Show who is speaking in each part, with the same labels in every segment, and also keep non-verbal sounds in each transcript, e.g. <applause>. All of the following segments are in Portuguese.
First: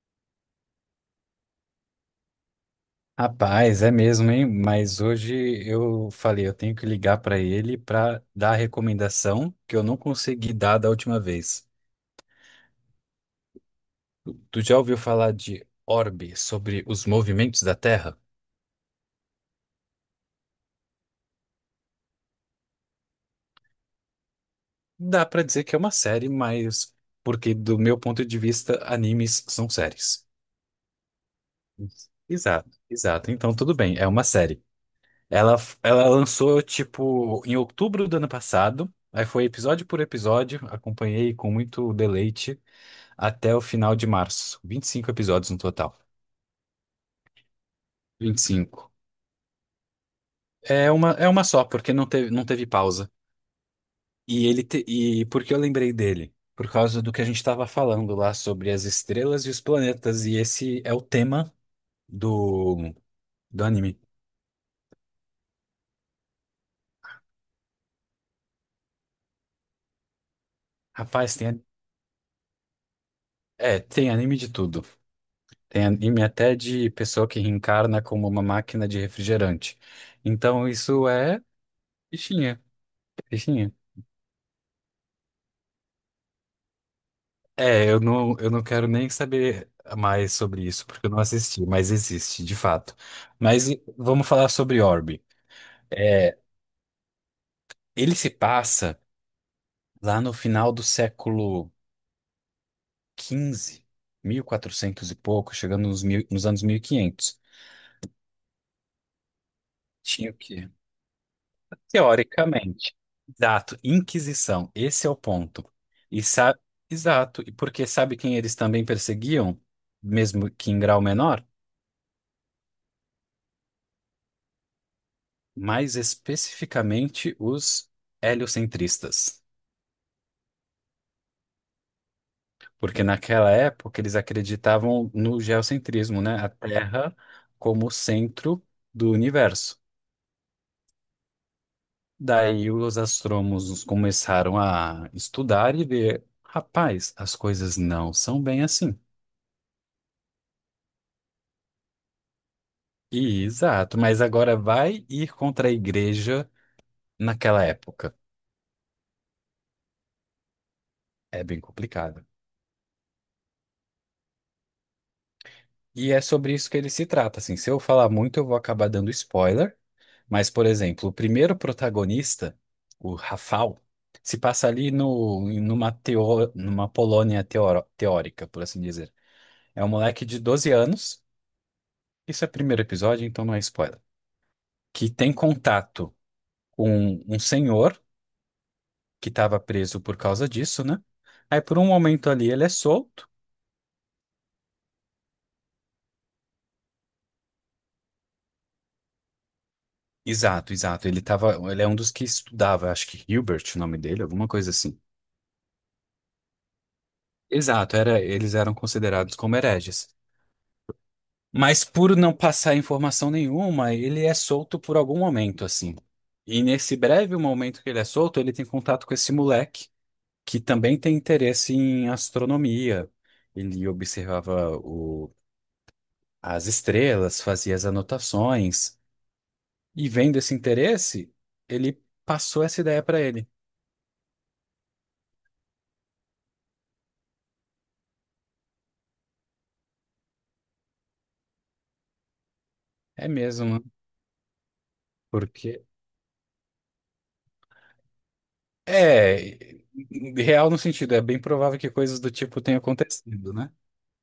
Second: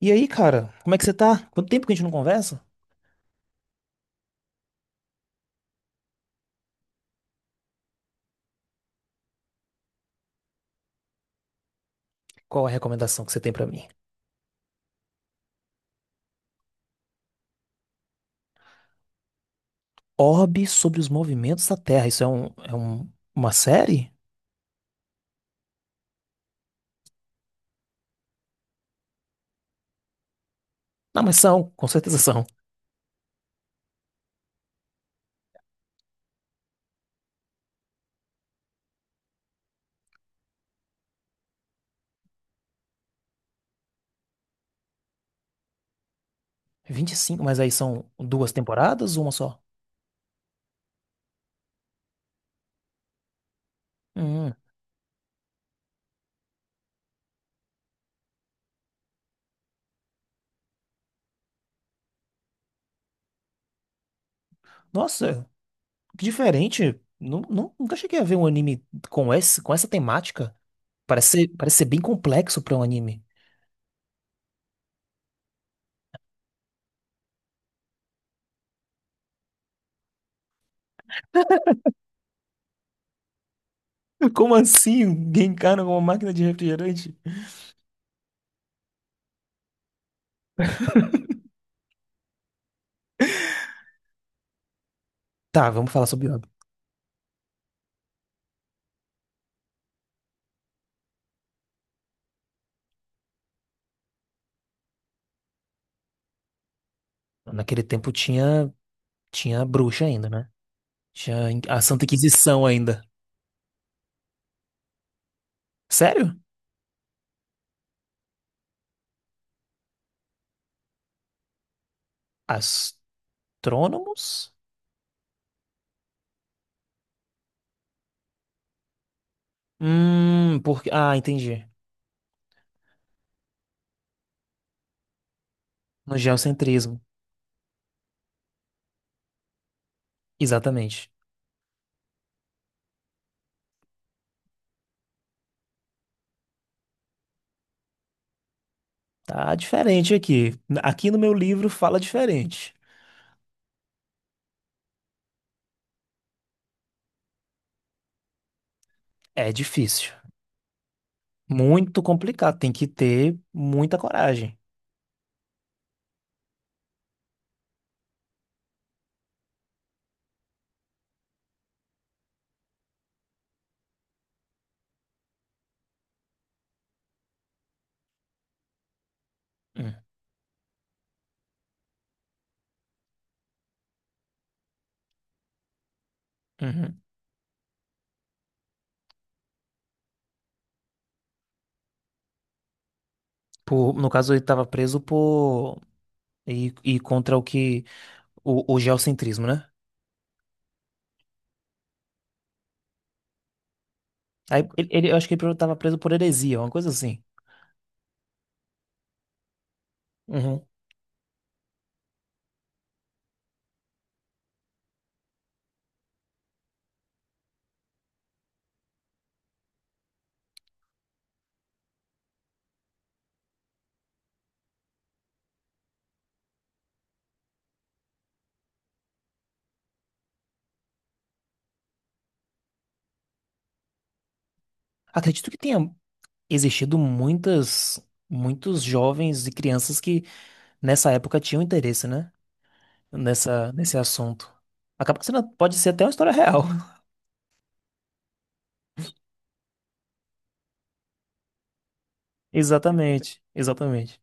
Speaker 1: E aí, cara, como é que você tá? Quanto tempo que a gente não conversa?
Speaker 2: Rapaz, é mesmo, hein? Mas hoje eu falei, eu tenho que ligar para ele para dar a recomendação que eu não consegui dar da última vez.
Speaker 1: Qual a recomendação que você tem pra mim?
Speaker 2: Tu já ouviu falar de Orbe, sobre os movimentos da Terra?
Speaker 1: Orbe sobre os movimentos da Terra. Isso é uma série?
Speaker 2: Dá para dizer que é uma série, mas porque do meu ponto de vista, animes são séries.
Speaker 1: Não, mas são, com certeza são.
Speaker 2: Exato, exato. Então tudo bem, é uma série. Ela, ela lançou tipo em outubro do ano passado. Aí foi episódio por episódio, acompanhei com muito deleite até o final de março. 25 episódios no total.
Speaker 1: Vinte e cinco, mas aí são
Speaker 2: vinte e
Speaker 1: duas
Speaker 2: cinco.
Speaker 1: temporadas ou uma só?
Speaker 2: É uma só, porque não teve pausa. E
Speaker 1: Hum,
Speaker 2: ele te- e por que eu lembrei dele? Por causa do que a gente estava falando lá sobre as estrelas e os planetas. E esse é o tema do, do anime.
Speaker 1: nossa, que diferente. Nunca cheguei a ver um anime com com essa temática.
Speaker 2: Rapaz,
Speaker 1: Parece ser bem complexo pra um anime.
Speaker 2: tem anime de tudo. Tem anime até de pessoa que reencarna como uma máquina de refrigerante. Então isso é fichinha, fichinha.
Speaker 1: <laughs> Como assim? Genkana com uma máquina de refrigerante?
Speaker 2: É, eu não quero nem saber mais sobre isso, porque eu não assisti, mas existe, de fato. Mas vamos falar sobre Orbe.
Speaker 1: Tá, vamos falar sobre
Speaker 2: É,
Speaker 1: Orbe.
Speaker 2: ele se passa lá no final do século XV, 1400 e quatrocentos e pouco, chegando nos, mil, nos anos 1500.
Speaker 1: Naquele tempo tinha, tinha bruxa ainda,
Speaker 2: Tinha o
Speaker 1: né?
Speaker 2: quê?
Speaker 1: Tinha a Santa Inquisição
Speaker 2: Teoricamente.
Speaker 1: ainda.
Speaker 2: Exato, Inquisição, esse é o ponto. E
Speaker 1: Sério?
Speaker 2: sa- Exato, e porque sabe quem eles também perseguiam, mesmo que em grau menor?
Speaker 1: Astrônomos?
Speaker 2: Mais especificamente os heliocentristas,
Speaker 1: Porque. Ah, entendi.
Speaker 2: porque naquela época eles acreditavam no
Speaker 1: No
Speaker 2: geocentrismo, né? A
Speaker 1: geocentrismo.
Speaker 2: Terra como centro do universo.
Speaker 1: Exatamente.
Speaker 2: Daí os astrônomos começaram a estudar e ver, rapaz, as coisas não são bem assim.
Speaker 1: Tá diferente aqui. Aqui no meu livro fala diferente.
Speaker 2: E, exato, mas agora vai ir contra a igreja naquela época.
Speaker 1: É difícil.
Speaker 2: É bem
Speaker 1: Muito
Speaker 2: complicado.
Speaker 1: complicado. Tem que ter muita coragem.
Speaker 2: E é sobre isso que ele se trata, assim. Se eu falar muito, eu vou acabar dando spoiler. Mas, por exemplo, o primeiro protagonista, o Rafał, se passa ali no, numa, teo, numa Polônia teórica, por assim dizer. É um
Speaker 1: Hum,
Speaker 2: moleque de 12 anos, isso é primeiro episódio, então não é spoiler, que tem contato
Speaker 1: uhum.
Speaker 2: com um senhor que estava preso por causa disso, né? Aí, por um momento ali, ele é solto.
Speaker 1: Por, no caso, ele estava preso por. E contra o que. O geocentrismo, né?
Speaker 2: Exato, exato. Ele é um dos que estudava, acho que Hilbert, o nome dele, alguma
Speaker 1: Aí,
Speaker 2: coisa assim.
Speaker 1: eu acho que ele estava preso por heresia, uma coisa assim.
Speaker 2: Exato, eles eram considerados como hereges.
Speaker 1: Uhum.
Speaker 2: Mas por não passar informação nenhuma, ele é solto por algum momento, assim. E nesse breve momento que ele é solto, ele tem contato com esse moleque, que também tem interesse em astronomia. Ele observava as estrelas, fazia as anotações. E vendo esse interesse, ele passou essa ideia para ele.
Speaker 1: Acredito que tenha existido muitos jovens e crianças que nessa época tinham interesse, né?
Speaker 2: É mesmo, né?
Speaker 1: Nesse assunto. Acaba que sendo- pode
Speaker 2: Porque.
Speaker 1: ser até uma história real.
Speaker 2: É, real no sentido, é bem provável que coisas do
Speaker 1: <laughs>
Speaker 2: tipo tenham
Speaker 1: Exatamente,
Speaker 2: acontecido, né?
Speaker 1: exatamente.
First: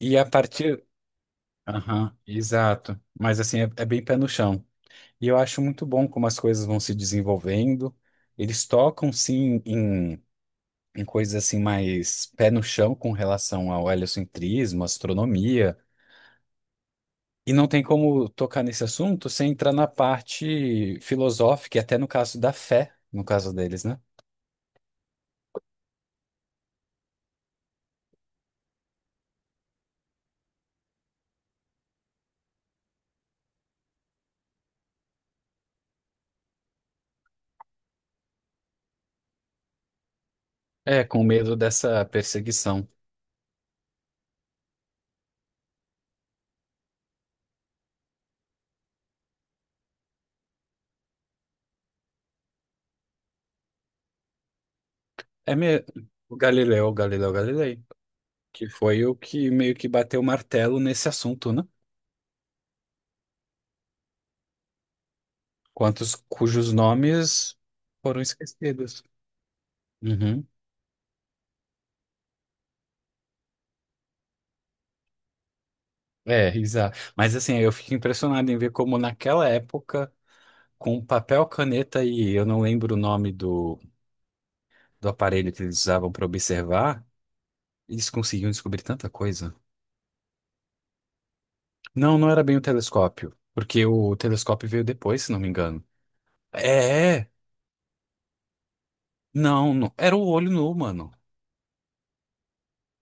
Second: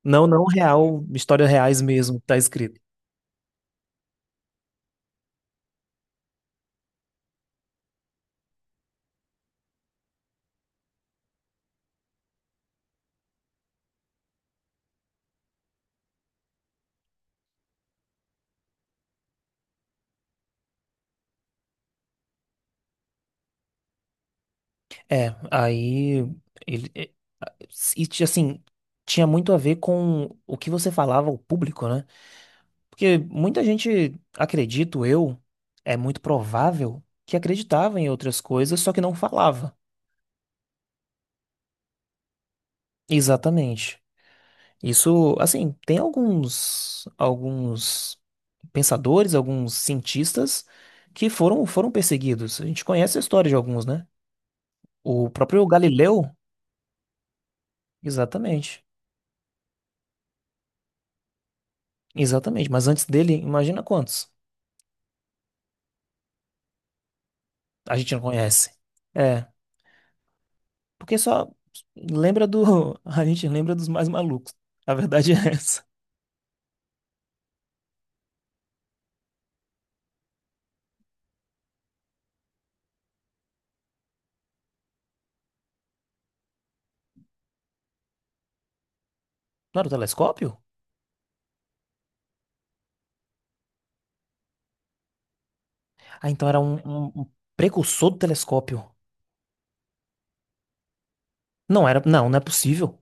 Speaker 2: E a
Speaker 1: Não, não
Speaker 2: partir.
Speaker 1: real, histórias reais
Speaker 2: Aham,
Speaker 1: mesmo, tá escrito.
Speaker 2: exato. Mas assim, é bem pé no chão. E eu acho muito bom como as coisas vão se desenvolvendo. Eles tocam, sim, em coisas assim mais pé no chão com relação ao heliocentrismo, astronomia. E não tem como tocar nesse assunto sem entrar na parte filosófica, e até no caso da fé, no caso deles, né?
Speaker 1: É, aí ele é, e ti- assim, tinha muito a ver com o que você falava ao público, né? Porque muita gente, acredito eu, é muito provável que acreditava em outras coisas, só que não falava.
Speaker 2: É, com medo dessa perseguição.
Speaker 1: Exatamente. Isso, assim, tem alguns pensadores, alguns cientistas que foram perseguidos. A gente conhece a história de alguns, né? O
Speaker 2: É
Speaker 1: próprio
Speaker 2: me...
Speaker 1: Galileu,
Speaker 2: o Galileu, Galileu Galilei, que
Speaker 1: exatamente.
Speaker 2: foi o que meio que bateu o martelo nesse assunto, né?
Speaker 1: Exatamente, mas antes dele, imagina quantos
Speaker 2: Quantos cujos nomes
Speaker 1: a gente não
Speaker 2: foram
Speaker 1: conhece.
Speaker 2: esquecidos.
Speaker 1: É,
Speaker 2: Uhum.
Speaker 1: porque só lembra do <laughs> a gente lembra dos mais malucos. A verdade é essa.
Speaker 2: É, exato. Mas assim, eu fico impressionado em ver como naquela época, com papel, caneta e eu não lembro o nome do aparelho que eles usavam para observar, eles conseguiam descobrir tanta coisa.
Speaker 1: Não era o telescópio?
Speaker 2: Não, não era bem o telescópio, porque o telescópio veio depois, se não me engano.
Speaker 1: Ah, então era
Speaker 2: É,
Speaker 1: um
Speaker 2: é.
Speaker 1: precursor do telescópio.
Speaker 2: Não, não, era o olho nu, mano.
Speaker 1: Não era, não, não é possível.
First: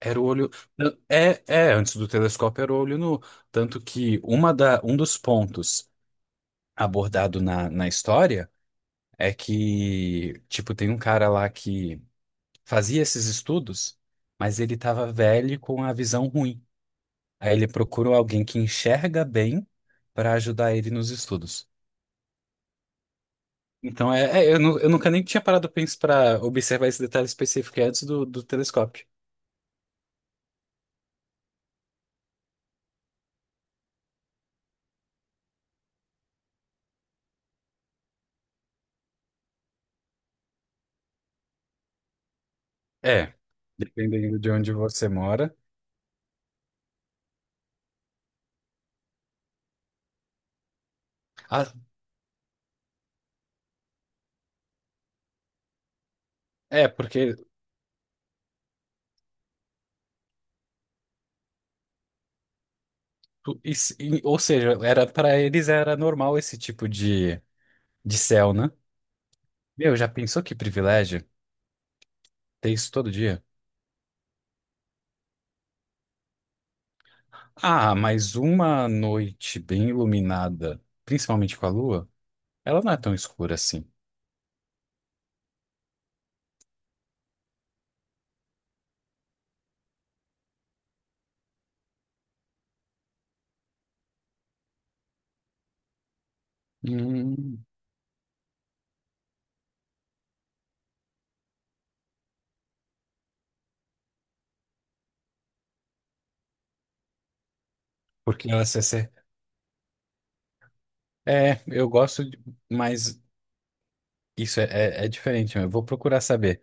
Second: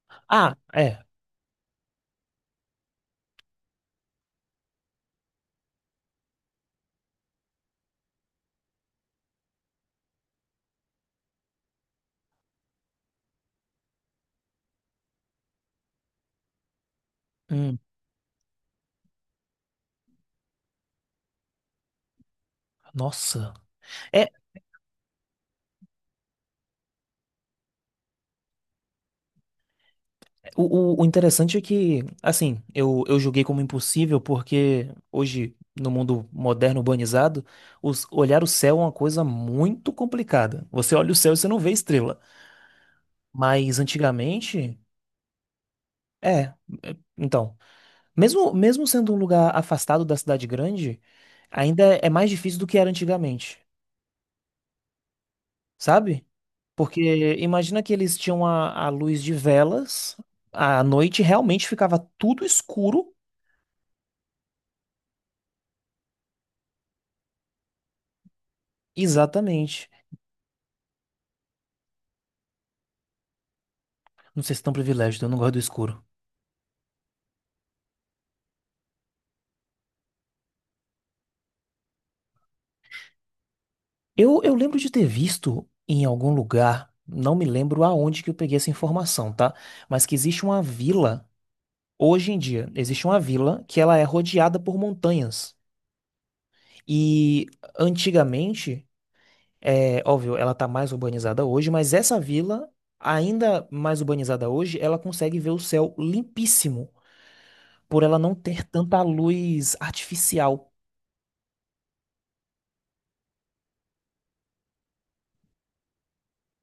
Speaker 2: Era o olho.
Speaker 1: Ah, é.
Speaker 2: É, é, antes do telescópio era o olho nu. Tanto que um dos pontos abordado na história é que, tipo, tem um cara lá que fazia esses estudos, mas ele tava velho com a visão ruim. Aí ele
Speaker 1: Hum,
Speaker 2: procurou alguém que enxerga bem para ajudar ele nos estudos.
Speaker 1: nossa.
Speaker 2: Então,
Speaker 1: É,
Speaker 2: eu nunca nem tinha parado para observar esse detalhe específico é antes do telescópio.
Speaker 1: o interessante é que, assim, eu julguei como impossível porque hoje, no mundo moderno urbanizado, os- olhar o céu é uma coisa muito complicada. Você olha o céu e você não vê estrela.
Speaker 2: É,
Speaker 1: Mas
Speaker 2: dependendo de onde
Speaker 1: antigamente,
Speaker 2: você mora.
Speaker 1: é. Então, mesmo, mesmo sendo um lugar afastado da cidade grande,
Speaker 2: Ah,
Speaker 1: ainda é mais difícil do que era antigamente, sabe?
Speaker 2: é,
Speaker 1: Porque
Speaker 2: porque,
Speaker 1: imagina que eles tinham a luz de velas, à noite realmente ficava tudo escuro,
Speaker 2: ou seja, era para eles era normal esse tipo de céu, né?
Speaker 1: exatamente.
Speaker 2: Meu, já pensou que privilégio ter isso todo dia?
Speaker 1: Não sei se é tão privilégio, eu não gosto do escuro.
Speaker 2: Ah, mas uma noite bem iluminada, principalmente com a lua, ela não é tão escura assim.
Speaker 1: Eu lembro de ter visto em algum lugar, não me lembro aonde que eu peguei essa informação, tá? Mas que existe uma vila, hoje em dia, existe uma vila que ela é rodeada por montanhas. E
Speaker 2: Hum,
Speaker 1: antigamente, é óbvio, ela tá mais urbanizada hoje, mas essa vila, ainda mais urbanizada hoje, ela consegue ver o céu limpíssimo, por ela não
Speaker 2: porque
Speaker 1: ter
Speaker 2: ela se,
Speaker 1: tanta
Speaker 2: se-
Speaker 1: luz artificial.
Speaker 2: É, eu gosto, de- mas isso é diferente. Eu vou procurar saber.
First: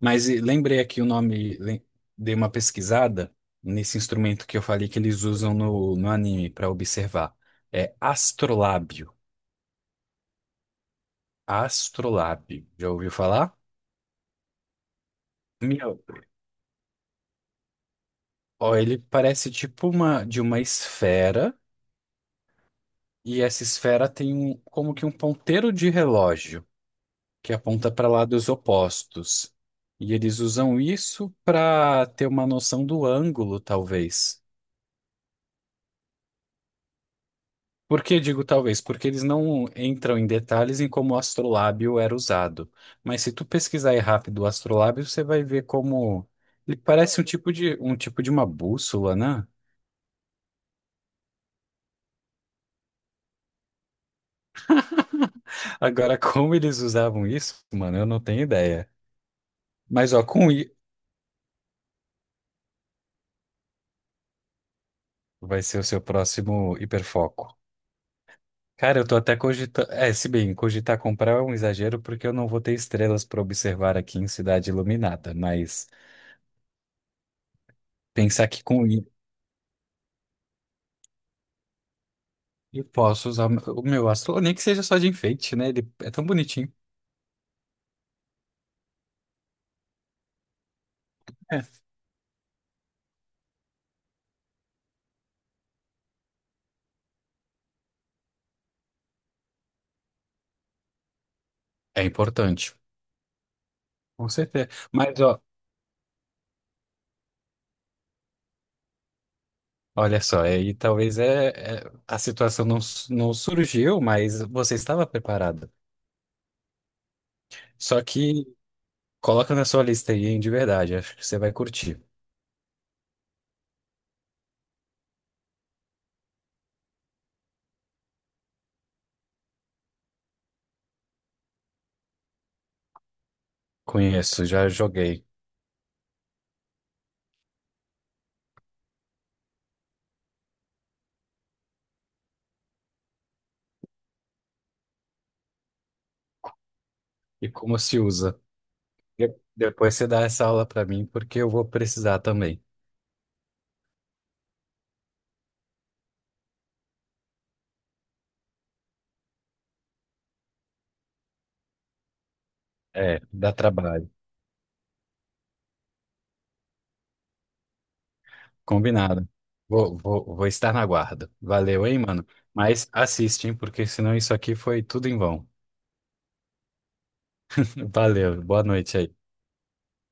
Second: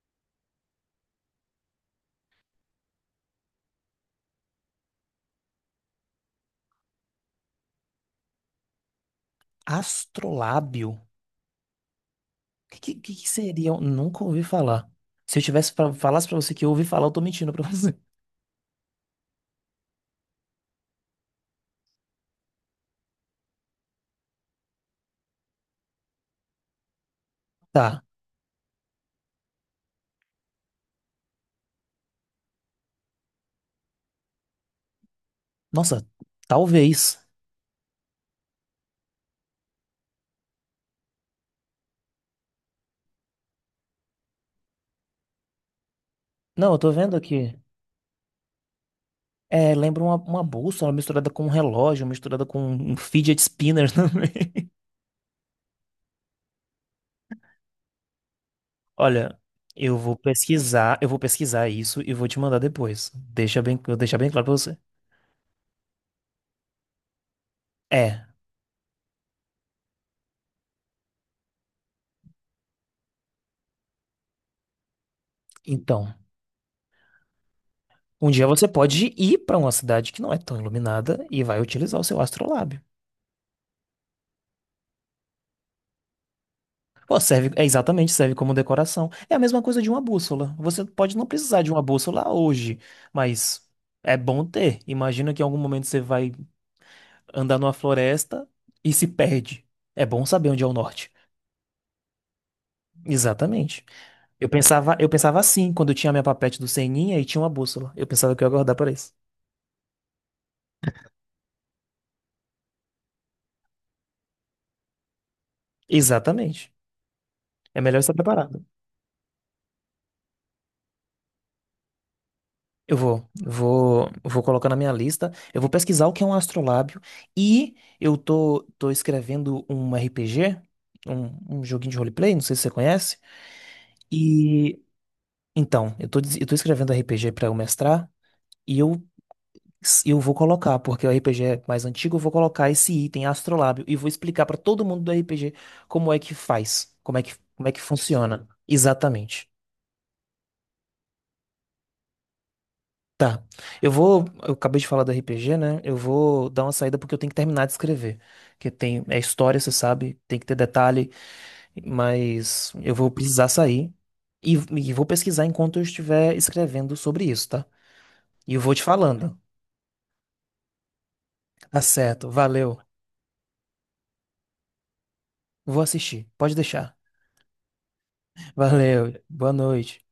Speaker 2: Mas e, lembrei aqui o nome, dei uma pesquisada nesse instrumento que eu falei que eles usam no anime para observar. É astrolábio.
Speaker 1: Astrolábio.
Speaker 2: Astrolábio. Já ouviu
Speaker 1: Que
Speaker 2: falar?
Speaker 1: seria? Nunca ouvi falar. Se eu tivesse pra,
Speaker 2: Meu.
Speaker 1: falasse pra você que eu ouvi falar, eu tô mentindo pra <laughs> você.
Speaker 2: Ó, ele parece tipo uma de uma esfera, e essa esfera tem um, como que um ponteiro de relógio que aponta
Speaker 1: Tá.
Speaker 2: para lados opostos. E eles usam isso para ter uma noção do ângulo, talvez.
Speaker 1: Nossa, talvez.
Speaker 2: Por que digo talvez? Porque eles não entram em detalhes em como o astrolábio era usado. Mas se tu pesquisar aí rápido o astrolábio, você vai ver como
Speaker 1: Não,
Speaker 2: ele
Speaker 1: eu tô vendo
Speaker 2: parece um tipo
Speaker 1: aqui.
Speaker 2: de um tipo de uma bússola, né?
Speaker 1: É, lembra uma bússola misturada com um relógio, misturada com um fidget spinner <laughs> também.
Speaker 2: Agora, <laughs> como eles usavam isso, mano, eu não tenho ideia.
Speaker 1: Olha,
Speaker 2: Mas ó, com I
Speaker 1: eu vou pesquisar isso e vou te mandar depois. Deixa bem, eu vou deixar bem claro pra você.
Speaker 2: vai ser o seu próximo hiperfoco.
Speaker 1: É,
Speaker 2: Cara, eu tô até cogitando. É, se bem, cogitar comprar é um exagero porque eu não vou ter estrelas para observar aqui em Cidade Iluminada, mas
Speaker 1: então, um dia
Speaker 2: pensar que
Speaker 1: você
Speaker 2: com I
Speaker 1: pode ir pra uma cidade que não é tão iluminada e vai utilizar o seu astrolábio.
Speaker 2: eu posso usar o meu astro, nem que seja só de enfeite, né? Ele é tão bonitinho.
Speaker 1: Pô, serve, é exatamente, serve como decoração. É a mesma coisa de uma bússola. Você pode não precisar
Speaker 2: É,
Speaker 1: de uma bússola hoje, mas é bom ter. Imagina que em algum momento você vai andar numa floresta e se perde. É bom saber onde é o norte.
Speaker 2: é importante,
Speaker 1: Exatamente.
Speaker 2: com certeza.
Speaker 1: Eu
Speaker 2: Mas
Speaker 1: pensava
Speaker 2: ó,
Speaker 1: assim quando eu tinha a minha papete do Seninha e tinha uma bússola. Eu pensava que eu ia guardar para isso.
Speaker 2: olha só, aí talvez a situação não surgiu, mas você estava preparada.
Speaker 1: Exatamente. É melhor
Speaker 2: Só
Speaker 1: estar
Speaker 2: que
Speaker 1: preparado.
Speaker 2: coloca na sua lista aí, hein, de verdade, acho que você vai curtir.
Speaker 1: Eu vou, vou, vou colocar na minha lista. Eu vou pesquisar o que é um astrolábio e eu tô, tô escrevendo um RPG, um joguinho de roleplay, não sei se você conhece.
Speaker 2: Conheço, já
Speaker 1: E
Speaker 2: joguei.
Speaker 1: então, eu tô, des- eu tô escrevendo RPG para eu mestrar e eu vou colocar, porque o RPG é mais antigo, eu vou colocar esse item astrolábio e vou explicar para todo mundo do RPG como é que faz,
Speaker 2: E
Speaker 1: como é
Speaker 2: como
Speaker 1: que
Speaker 2: se usa?
Speaker 1: funciona.
Speaker 2: De-
Speaker 1: Exatamente.
Speaker 2: Depois você dá essa aula para mim, porque eu vou precisar também.
Speaker 1: Tá. Eu vou. Eu acabei de falar do RPG, né? Eu vou dar uma saída porque eu tenho que terminar de escrever. Que tem. É história, você sabe. Tem que ter detalhe. Mas eu vou
Speaker 2: É,
Speaker 1: precisar
Speaker 2: dá
Speaker 1: sair.
Speaker 2: trabalho.
Speaker 1: E vou pesquisar enquanto eu estiver escrevendo sobre isso, tá? E eu vou te
Speaker 2: Combinado.
Speaker 1: falando.
Speaker 2: Vou estar na guarda.
Speaker 1: Tá
Speaker 2: Valeu, hein, mano?
Speaker 1: certo. Valeu.
Speaker 2: Mas assiste, hein, porque senão isso aqui foi tudo em vão.
Speaker 1: Vou assistir. Pode deixar.
Speaker 2: <laughs> Valeu, boa noite
Speaker 1: Valeu.
Speaker 2: aí.
Speaker 1: Boa noite.